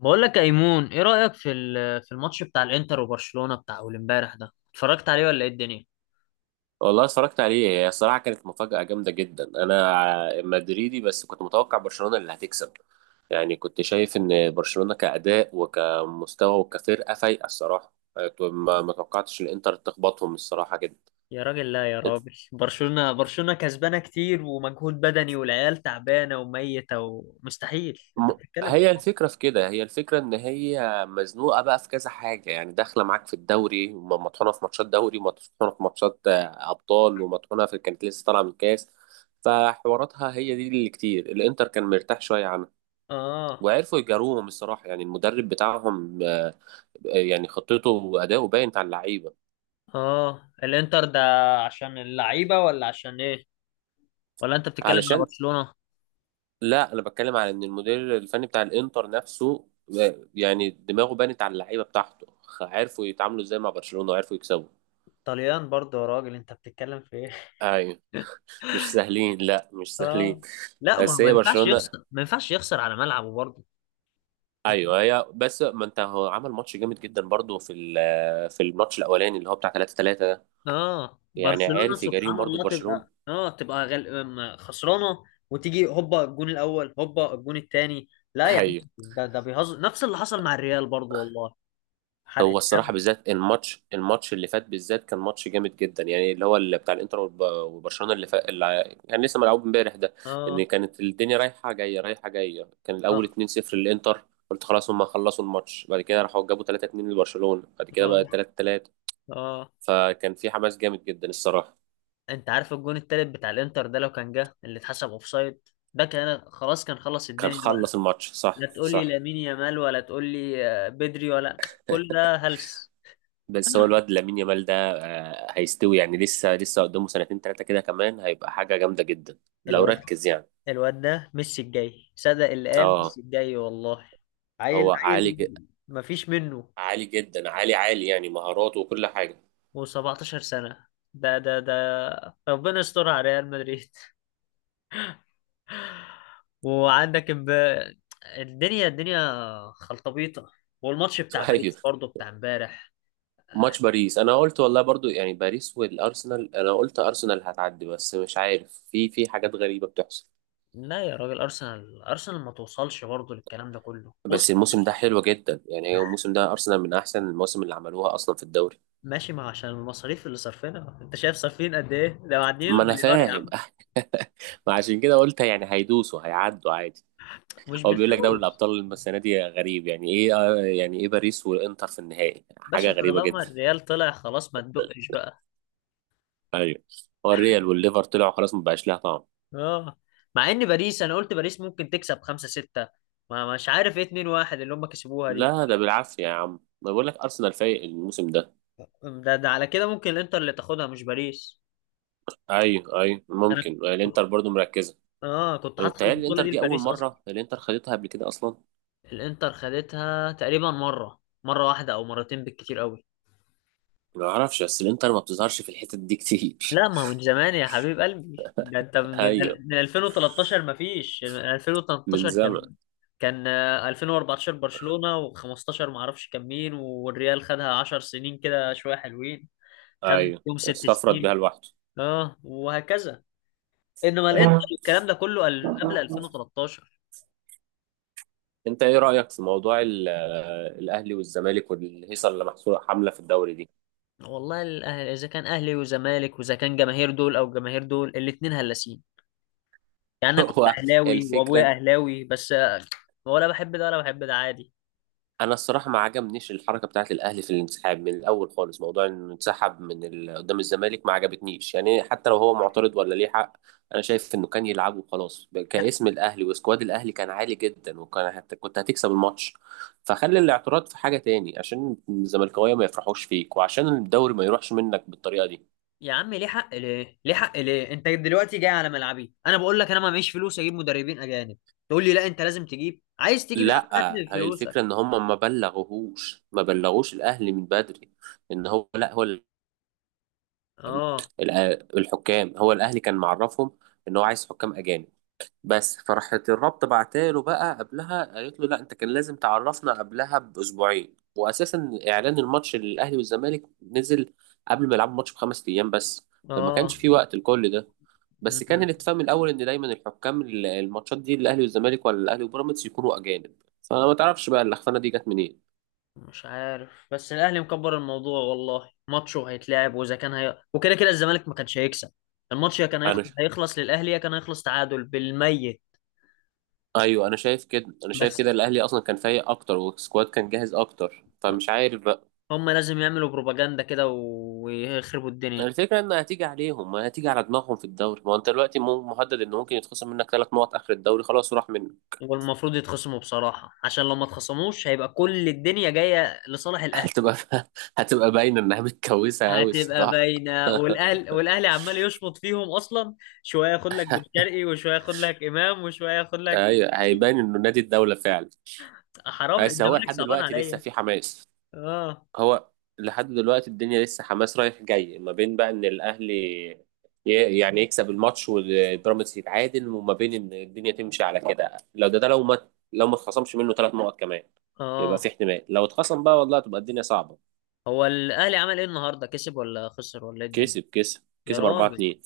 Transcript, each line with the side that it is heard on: left: بقول لك يا ايمون ايه رأيك في الماتش بتاع الانتر وبرشلونة بتاع اول امبارح ده اتفرجت عليه ولا ايه الدنيا؟
right: والله اتفرجت عليه. هي الصراحة كانت مفاجأة جامدة جدا. أنا مدريدي، بس كنت متوقع برشلونة اللي هتكسب. يعني كنت شايف إن برشلونة كأداء وكمستوى وكفرقة فايقة الصراحة، ما توقعتش الإنتر تخبطهم الصراحة جدا.
left: يا راجل، لا يا راجل، برشلونة برشلونة كسبانة كتير ومجهود بدني والعيال تعبانة وميتة ومستحيل، انت بتتكلم في إيه؟
right: هي الفكرة إن هي مزنوقة بقى في كذا حاجة. يعني داخلة معاك في الدوري، وم- مطحونة في ماتشات دوري، ومطحونة في ماتشات أبطال، ومطحونة في كانت لسه طالعة من كاس. فحواراتها هي دي اللي كتير الإنتر كان مرتاح شوية.
left: اه.
right: وعرفوا يجاروهم الصراحه. يعني المدرب بتاعهم يعني خطته واداؤه باين على اللعيبه.
left: اه، الانتر ده، عشان اللعيبة ولا عشان ايه؟ ولا انت بتتكلم على
right: علشان
left: برشلونة؟
right: لا، انا بتكلم على ان المدير الفني بتاع الانتر نفسه يعني دماغه بانت على اللعيبه بتاعته. عرفوا يتعاملوا ازاي مع برشلونه، وعرفوا يكسبوا.
left: طليان برضه، يا راجل، انت بتتكلم في ايه؟
right: ايوه، مش سهلين، لا مش سهلين.
left: اه. لا ما هو
right: بس
left: ما
right: هي
left: ينفعش
right: برشلونه.
left: يخسر ما ينفعش يخسر على ملعبه برضه.
right: ايوه هي، بس ما انت هو عمل ماتش جامد جدا برضو في الماتش الاولاني اللي هو بتاع 3-3 ده.
left: اه،
right: يعني
left: برشلونة
right: عارف يجاريهم
left: سبحان
right: برضو في
left: الله
right: برشلونه.
left: تبقى خسرانة. وتيجي هوبا الجون الأول، هوبا الجون الثاني. لا يا عم،
right: ايوه.
left: ده بيهزر، نفس اللي حصل مع الريال برضو والله. حرق
right: هو الصراحة
left: الدم.
right: بالذات الماتش اللي فات بالذات كان ماتش جامد جدا. يعني اللي هو اللي بتاع الانتر وبرشلونة اللي فات، كان لسه ملعوب امبارح ده. ان
left: اه.
right: كانت الدنيا رايحة جاية رايحة جاية. كان الاول
left: اه.
right: 2-0 للانتر، قلت خلاص هم خلصوا الماتش. بعد كده راحوا جابوا 3-2 لبرشلونة، بعد كده بقى
left: اه.
right: 3-3.
left: اه.
right: فكان في حماس جامد جدا الصراحة.
left: انت عارف الجون التالت بتاع الانتر ده لو كان جه اللي اتحسب اوفسايد، ده كان خلاص، كان خلص
right: كان
left: الدنيا
right: خلص
left: بقى.
right: الماتش، صح
left: لا تقول لي
right: صح.
left: لامين يامال ولا تقول لي بدري ولا. كل ده هلس.
right: بس هو الواد لامين يامال ده هيستوي يعني. لسه لسه قدامه سنتين ثلاثة كده كمان هيبقى حاجة جامدة جدا، لو
left: الواد
right: ركز يعني.
left: الواد ده ميسي الجاي، صدق اللي قال
right: اه،
left: ميسي الجاي والله.
right: هو
left: عيل عيل،
right: عالي،
left: مفيش منه.
right: عالي جدا، عالي عالي. يعني مهاراته وكل حاجه.
left: و17 سنة، ده ربنا يستر على ريال مدريد. وعندك الدنيا الدنيا خلطبيطة. والماتش بتاع
right: ايوه.
left: باريس برضه بتاع امبارح.
right: ماتش باريس انا قلت والله برضو، يعني باريس والارسنال انا قلت ارسنال هتعدي، بس مش عارف في حاجات غريبه بتحصل.
left: لا يا راجل، ارسنال ما توصلش برضه، للكلام ده كله وصل.
right: بس الموسم ده حلو جدا، يعني هو الموسم ده ارسنال من احسن المواسم اللي عملوها اصلا في الدوري.
left: ماشي، ما عشان المصاريف اللي صرفينها، انت شايف صارفين قد ايه؟ ده معديين
right: ما انا
left: المليار يا
right: فاهم.
left: عم.
right: ما عشان كده قلت يعني هيدوسوا هيعدوا عادي.
left: مش
right: هو بيقول لك دوري
left: بالفلوس.
right: الابطال السنه دي غريب، يعني ايه يعني ايه باريس والانتر في النهائي؟ حاجه
left: باشا
right: غريبه
left: طالما
right: جدا.
left: الريال طلع خلاص ما تدقش بقى.
right: ايوه. هو الريال والليفر طلعوا خلاص، ما بقاش لها طعم.
left: اه. مع ان باريس انا قلت باريس ممكن تكسب 5-6. ما مش عارف ايه 2-1 اللي هم كسبوها دي.
right: لا ده بالعافية يا عم، ما بقول لك أرسنال فايق الموسم ده.
left: ده على كده ممكن الانتر اللي تاخدها مش باريس.
right: أيوه أيوه، ممكن
left: انا،
right: الإنتر برضو مركزة.
left: اه، كنت حاطط
right: متهيألي
left: البطوله
right: الإنتر
left: دي
right: دي أول
left: لباريس اصلا.
right: مرة الإنتر خدتها قبل كده أصلا.
left: الانتر خدتها تقريبا مره واحده او مرتين بالكتير قوي.
right: ما أعرفش، بس الإنتر ما بتظهرش في الحتت دي كتير.
left: لا ما هو من زمان يا حبيب قلبي، ده انت من
right: أيوه،
left: ال- من 2013، ما فيش
right: من
left: 2013.
right: زمن.
left: كان 2014 برشلونة، و15 ما اعرفش كان مين، والريال خدها 10 سنين كده شوية حلوين. خدت
right: أيوه،
left: فيهم ست
right: استفرد بيها
left: سنين
right: لوحده.
left: اه وهكذا. انما الانتر
right: أيوه،
left: الكلام ده كله قبل 2013.
right: أنت إيه رأيك في موضوع الأهلي والزمالك والهيصة اللي محصورة حاملة في الدوري دي؟
left: والله الاهلي اذا كان اهلي وزمالك واذا كان جماهير دول او جماهير دول الاتنين هلاسين. يعني انا كنت
right: هو
left: اهلاوي وابويا
right: الفكرة.
left: اهلاوي بس ولا بحب ده ولا بحب ده، عادي.
right: انا الصراحه ما عجبنيش الحركه بتاعت الاهلي في الانسحاب من الاول خالص. موضوع انه انسحب قدام الزمالك ما عجبتنيش. يعني حتى لو هو معترض ولا ليه حق، انا شايف انه كان يلعبه خلاص.
left: يا
right: كاسم الاهلي وسكواد الاهلي كان عالي جدا، وكان كنت هتكسب الماتش. فخلي الاعتراض في حاجه تاني، عشان الزملكاويه ما يفرحوش فيك، وعشان الدوري ما يروحش منك بالطريقه دي.
left: يا عم، ليه حق، ليه حق ليه، انت دلوقتي جاي على ملعبي؟ انا بقول لك انا ما معيش فلوس اجيب مدربين اجانب. تقول لي لا انت لازم تجيب، عايز تجيب؟ يا عم هات
right: لا،
left: لي
right: هي
left: فلوسك.
right: الفكره ان هم ما بلغوش الاهلي من بدري. ان هو لا هو،
left: اه.
right: الحكام، هو الاهلي كان معرفهم ان هو عايز حكام اجانب. بس فراحت الرابطه بعتاله بقى قبلها قالت له لا، انت كان لازم تعرفنا قبلها باسبوعين. واساسا اعلان الماتش للاهلي والزمالك نزل قبل ما يلعبوا الماتش بخمس ايام بس. فما كانش
left: اه.
right: في وقت لكل ده.
left: م-
right: بس كان
left: م.
right: الاتفاق من الاول ان دايما الحكام الماتشات دي الاهلي والزمالك، ولا الاهلي وبيراميدز، يكونوا اجانب. فانا ما تعرفش بقى اللخفانه دي جت منين.
left: مش عارف، بس الاهلي مكبر الموضوع والله، ماتشه هيتلعب، واذا كان وكده كده الزمالك ما كانش هيكسب الماتش، يا كان
right: انا
left: هيخلص للاهلي يا كان هيخلص تعادل بالميت.
right: ايوه، انا شايف كده، انا شايف كده
left: بس
right: الاهلي اصلا كان فايق اكتر، والسكواد كان جاهز اكتر، فمش عارف بقى.
left: هم لازم يعملوا بروباجندا كده ويخربوا الدنيا.
right: الفكره ان هتيجي عليهم ما هتيجي على دماغهم في الدوري. ما هو انت دلوقتي مهدد ان ممكن يتخصم منك ثلاث نقط اخر الدوري، خلاص وراح منك.
left: والمفروض يتخصموا بصراحة، عشان لو ما اتخصموش هيبقى كل الدنيا جاية لصالح الاهلي.
right: هتبقى هتبقى باينه انها متكوسه قوي
left: هتبقى
right: الصراحه.
left: باينة، والاهلي عمال يشمط فيهم اصلا. شوية ياخد لك بن شرقي، وشوية ياخد لك امام، وشوية ياخد لك.
right: ايوه، هيبان انه نادي الدوله فعلا.
left: حرام
right: بس هو
left: الزمالك
right: لحد
left: صعبان
right: دلوقتي لسه
left: عليا.
right: في حماس.
left: اه.
right: هو لحد دلوقتي الدنيا لسه حماس رايح جاي، ما بين بقى ان الاهلي يعني يكسب الماتش والبيراميدز يتعادل، وما بين ان الدنيا تمشي على كده. لو ده ده لو ما لو ما اتخصمش منه ثلاث نقط كمان يبقى في
left: اه.
right: احتمال. لو اتخصم بقى والله تبقى الدنيا صعبه.
left: هو الاهلي عمل ايه النهارده؟ كسب ولا خسر ولا ايه الدنيا؟
right: كسب كسب
left: يا
right: كسب 4
left: راجل.
right: 2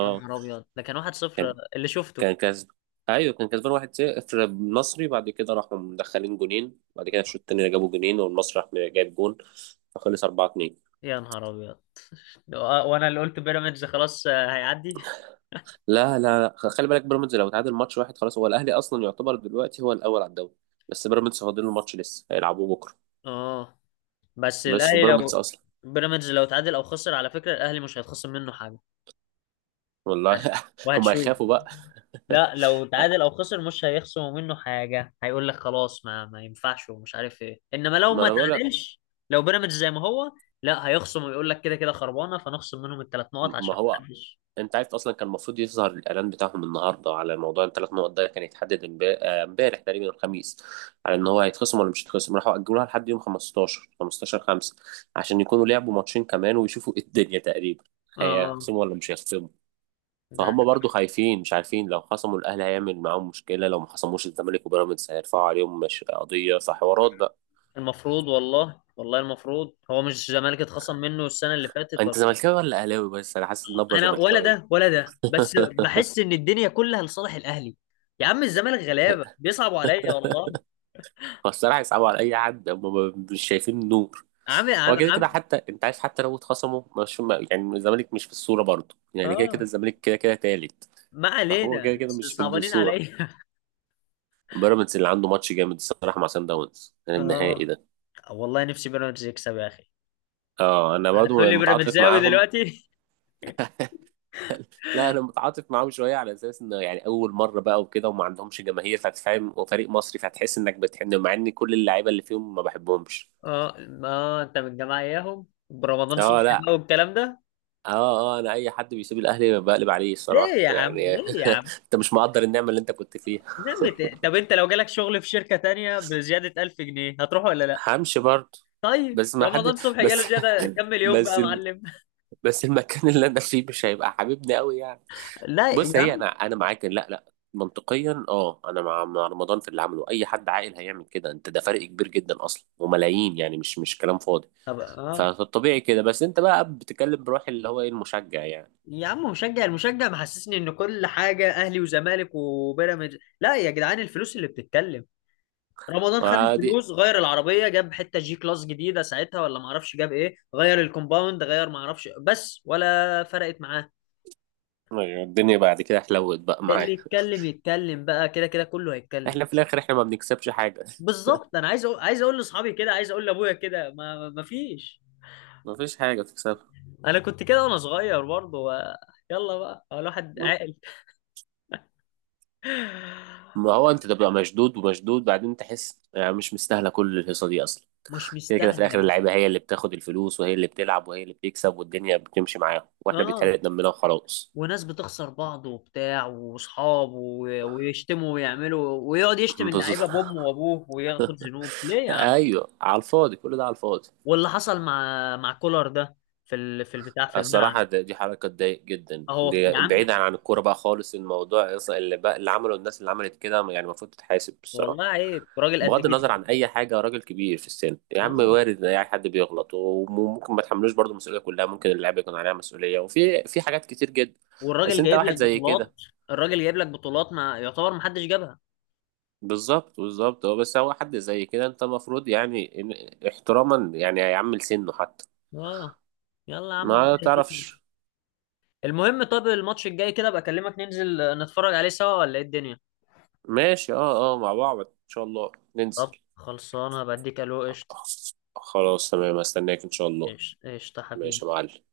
left: يا نهار ابيض، ده كان 1-0
right: كان
left: اللي شفته.
right: كان كسب. ايوه كان كسبان 1-0 النصري، بعد كده راحوا مدخلين جونين، بعد كده في الشوط الثاني جابوا جونين، والمصري راح جايب جون، فخلص 4.
left: يا نهار ابيض، وانا اللي قلت بيراميدز خلاص هيعدي.
right: لا لا لا. خلي بالك، بيراميدز لو تعادل ماتش واحد خلاص، هو الاهلي اصلا يعتبر دلوقتي هو الاول على الدوري. بس بيراميدز فاضل له ماتش لسه هيلعبوه بكره.
left: اه، بس
right: بس
left: الاهلي
right: وبيراميدز
left: لو،
right: اصلا،
left: بيراميدز لو تعادل او خسر على فكره، الاهلي مش هيتخصم منه حاجه.
right: والله هم
left: وهتشوف.
right: هيخافوا بقى.
left: لا لو تعادل او خسر مش هيخصموا منه حاجه، هيقول لك خلاص ما ينفعش ومش عارف ايه، انما لو
right: ما
left: ما
right: انا بقول لك.
left: تعادلش لو بيراميدز زي ما هو، لا، هيخصم ويقول لك كده كده خربانه فنخصم منهم الثلاث نقط
right: ما
left: عشان ما
right: هو
left: حدش.
right: انت عارف اصلا كان المفروض يظهر الاعلان بتاعهم النهارده على موضوع الثلاث نقط ده. كان يتحدد امبارح تقريبا الخميس، على ان هو هيتخصم ولا مش هيتخصم. راحوا اجلوها لحد يوم 15، 15/5، عشان يكونوا لعبوا ماتشين كمان ويشوفوا ايه الدنيا تقريبا،
left: اه.
right: هيخصموا ولا مش هيخصموا.
left: ده
right: فهم برضو خايفين مش عارفين. لو خصموا، الاهلي هيعمل معاهم مشكله. لو ما خصموش، الزمالك وبيراميدز هيرفعوا عليهم مش قضيه، فحوارات بقى.
left: المفروض، والله والله المفروض. هو مش الزمالك اتخصم منه السنه اللي فاتت، ولا
right: انت
left: لا؟
right: زملكاوي ولا اهلاوي؟ بس انا حاسس النبره
left: انا ولا
right: زملكاويه.
left: ده ولا ده، بس بحس ان الدنيا كلها لصالح الاهلي. يا عم الزمالك غلابه بيصعبوا عليا والله.
right: فالصراحه يصعبوا على اي حد هم، مش شايفين النور.
left: عم
right: هو
left: عم
right: كده كده.
left: عم.
right: حتى انت عارف حتى لو اتخصموا، مش يعني الزمالك مش في الصوره برضو، يعني كده كده
left: اه،
right: الزمالك كده كده تالت.
left: ما
right: فهو
left: علينا،
right: كده كده
left: بس
right: مش في
left: صعبانين
right: الصوره.
left: عليا.
right: بيراميدز اللي عنده ماتش جامد الصراحه مع سان داونز النهائي
left: اه.
right: ده.
left: والله نفسي بيراميدز يكسب يا اخي.
right: اه انا
left: هتقول
right: برضو
left: لي
right: متعاطف
left: بيراميدزاوي
right: معاهم.
left: دلوقتي؟
right: لا، انا متعاطف معاهم شويه على اساس انه يعني اول مره بقى وكده، وما عندهمش جماهير فتفهم، وفريق مصري فتحس انك بتحن، مع ان كل اللعيبه اللي فيهم ما بحبهمش.
left: اه ما انت من الجماعه اياهم، برمضان
right: اه،
left: صبحي
right: لا،
left: بقى والكلام ده.
right: اه اه، انا اي حد بيسيب الاهلي بقلب عليه
left: ليه
right: الصراحه
left: يا عم؟
right: يعني.
left: ليه يا عم؟
right: انت مش مقدر النعمه اللي انت كنت فيها.
left: نمت. طب انت لو جالك شغل في شركه تانية بزياده 1000 جنيه هتروح ولا لا؟
right: همشي برضه.
left: طيب
right: بس ما حد
left: رمضان صبحي
right: بس.
left: جاله زياده كم مليون بقى
right: بس
left: يا
right: الم-
left: معلم؟
right: بس المكان اللي انا فيه مش هيبقى حبيبني قوي يعني.
left: لا يا
right: بص، هي
left: عم.
right: انا معاك إن لا لا منطقيا. اه، انا مع رمضان في اللي عمله. اي حد عاقل هيعمل كده انت، ده فرق كبير جدا اصلا وملايين، يعني مش كلام فاضي.
left: طب اه.
right: فالطبيعي كده. بس انت بقى بتتكلم بروح اللي هو ايه المشجع يعني.
left: يا عم المشجع محسسني ان كل حاجه اهلي وزمالك وبيراميدز، لا يا جدعان الفلوس اللي بتتكلم. رمضان خد
right: وادي
left: الفلوس غير العربيه، جاب حته جي كلاس جديده ساعتها ولا ما اعرفش، جاب ايه غير الكومباوند غير ما اعرفش، بس ولا فرقت معاه.
right: أيوة، الدنيا بعد كده حلوت بقى معايا.
left: اللي يتكلم يتكلم بقى، كده كده كله هيتكلم.
right: احنا في الاخر احنا ما بنكسبش حاجه.
left: بالظبط. انا عايز اقول لاصحابي كده، عايز اقول لابويا كده، ما فيش.
right: ما فيش حاجه تكسبها.
left: انا كنت كده وانا صغير برضه يلا بقى، هو الواحد عاقل.
right: ما هو انت تبقى مشدود ومشدود، بعدين تحس يعني مش مستاهله كل الهيصه دي اصلا.
left: مش
right: كده كده في الاخر
left: مستاهله.
right: اللعيبه هي اللي بتاخد الفلوس، وهي اللي بتلعب وهي اللي بتكسب، والدنيا بتمشي معاهم، واحنا
left: اه.
right: بيتحرق دمنا وخلاص.
left: وناس بتخسر بعض وبتاع واصحاب ويشتموا ويعملوا ويقعد يشتم
right: بالظبط.
left: اللعيبه بامه وابوه وياخد ذنوب، ليه يا عم؟
right: ايوه، على الفاضي، كل ده على الفاضي.
left: واللي حصل مع كولر ده في البتاع في الملعب.
right: الصراحه دي حركه تضايق جدا.
left: اهو
right: دي
left: يا عم.
right: بعيدا عن الكوره بقى خالص، الموضوع اصلا اللي بقى اللي عمله الناس اللي عملت كده يعني المفروض تتحاسب الصراحه.
left: والله عيب، راجل قد
right: بغض النظر
left: جدي.
right: عن اي حاجه، راجل كبير في السن يا عم،
left: اه.
right: وارد ان اي حد بيغلط، وممكن ما تحملوش برضه المسؤوليه كلها. ممكن اللاعب يكون عليها مسؤوليه، وفي حاجات كتير جدا. بس
left: والراجل
right: انت
left: جايب
right: واحد
left: لك
right: زي
left: بطولات.
right: كده.
left: الراجل جايب لك بطولات، ما يعتبر ما حدش جابها.
right: بالظبط بالظبط، هو بس هو حد زي كده انت المفروض يعني احتراما يعني هيعمل سنه حتى.
left: اه. يلا يا عم، الله
right: ما
left: يهديك.
right: تعرفش.
left: المهم، طب الماتش الجاي كده بكلمك، اكلمك، ننزل نتفرج عليه سوا ولا ايه الدنيا؟
right: ماشي، اه اه، مع بعض ان شاء الله
left: طب
right: ننزل.
left: خلصانه، بديك الو قشطه.
right: خلاص تمام، استناك ان شاء الله.
left: قشطه قشطة حبيبي.
right: ماشي يا معلم.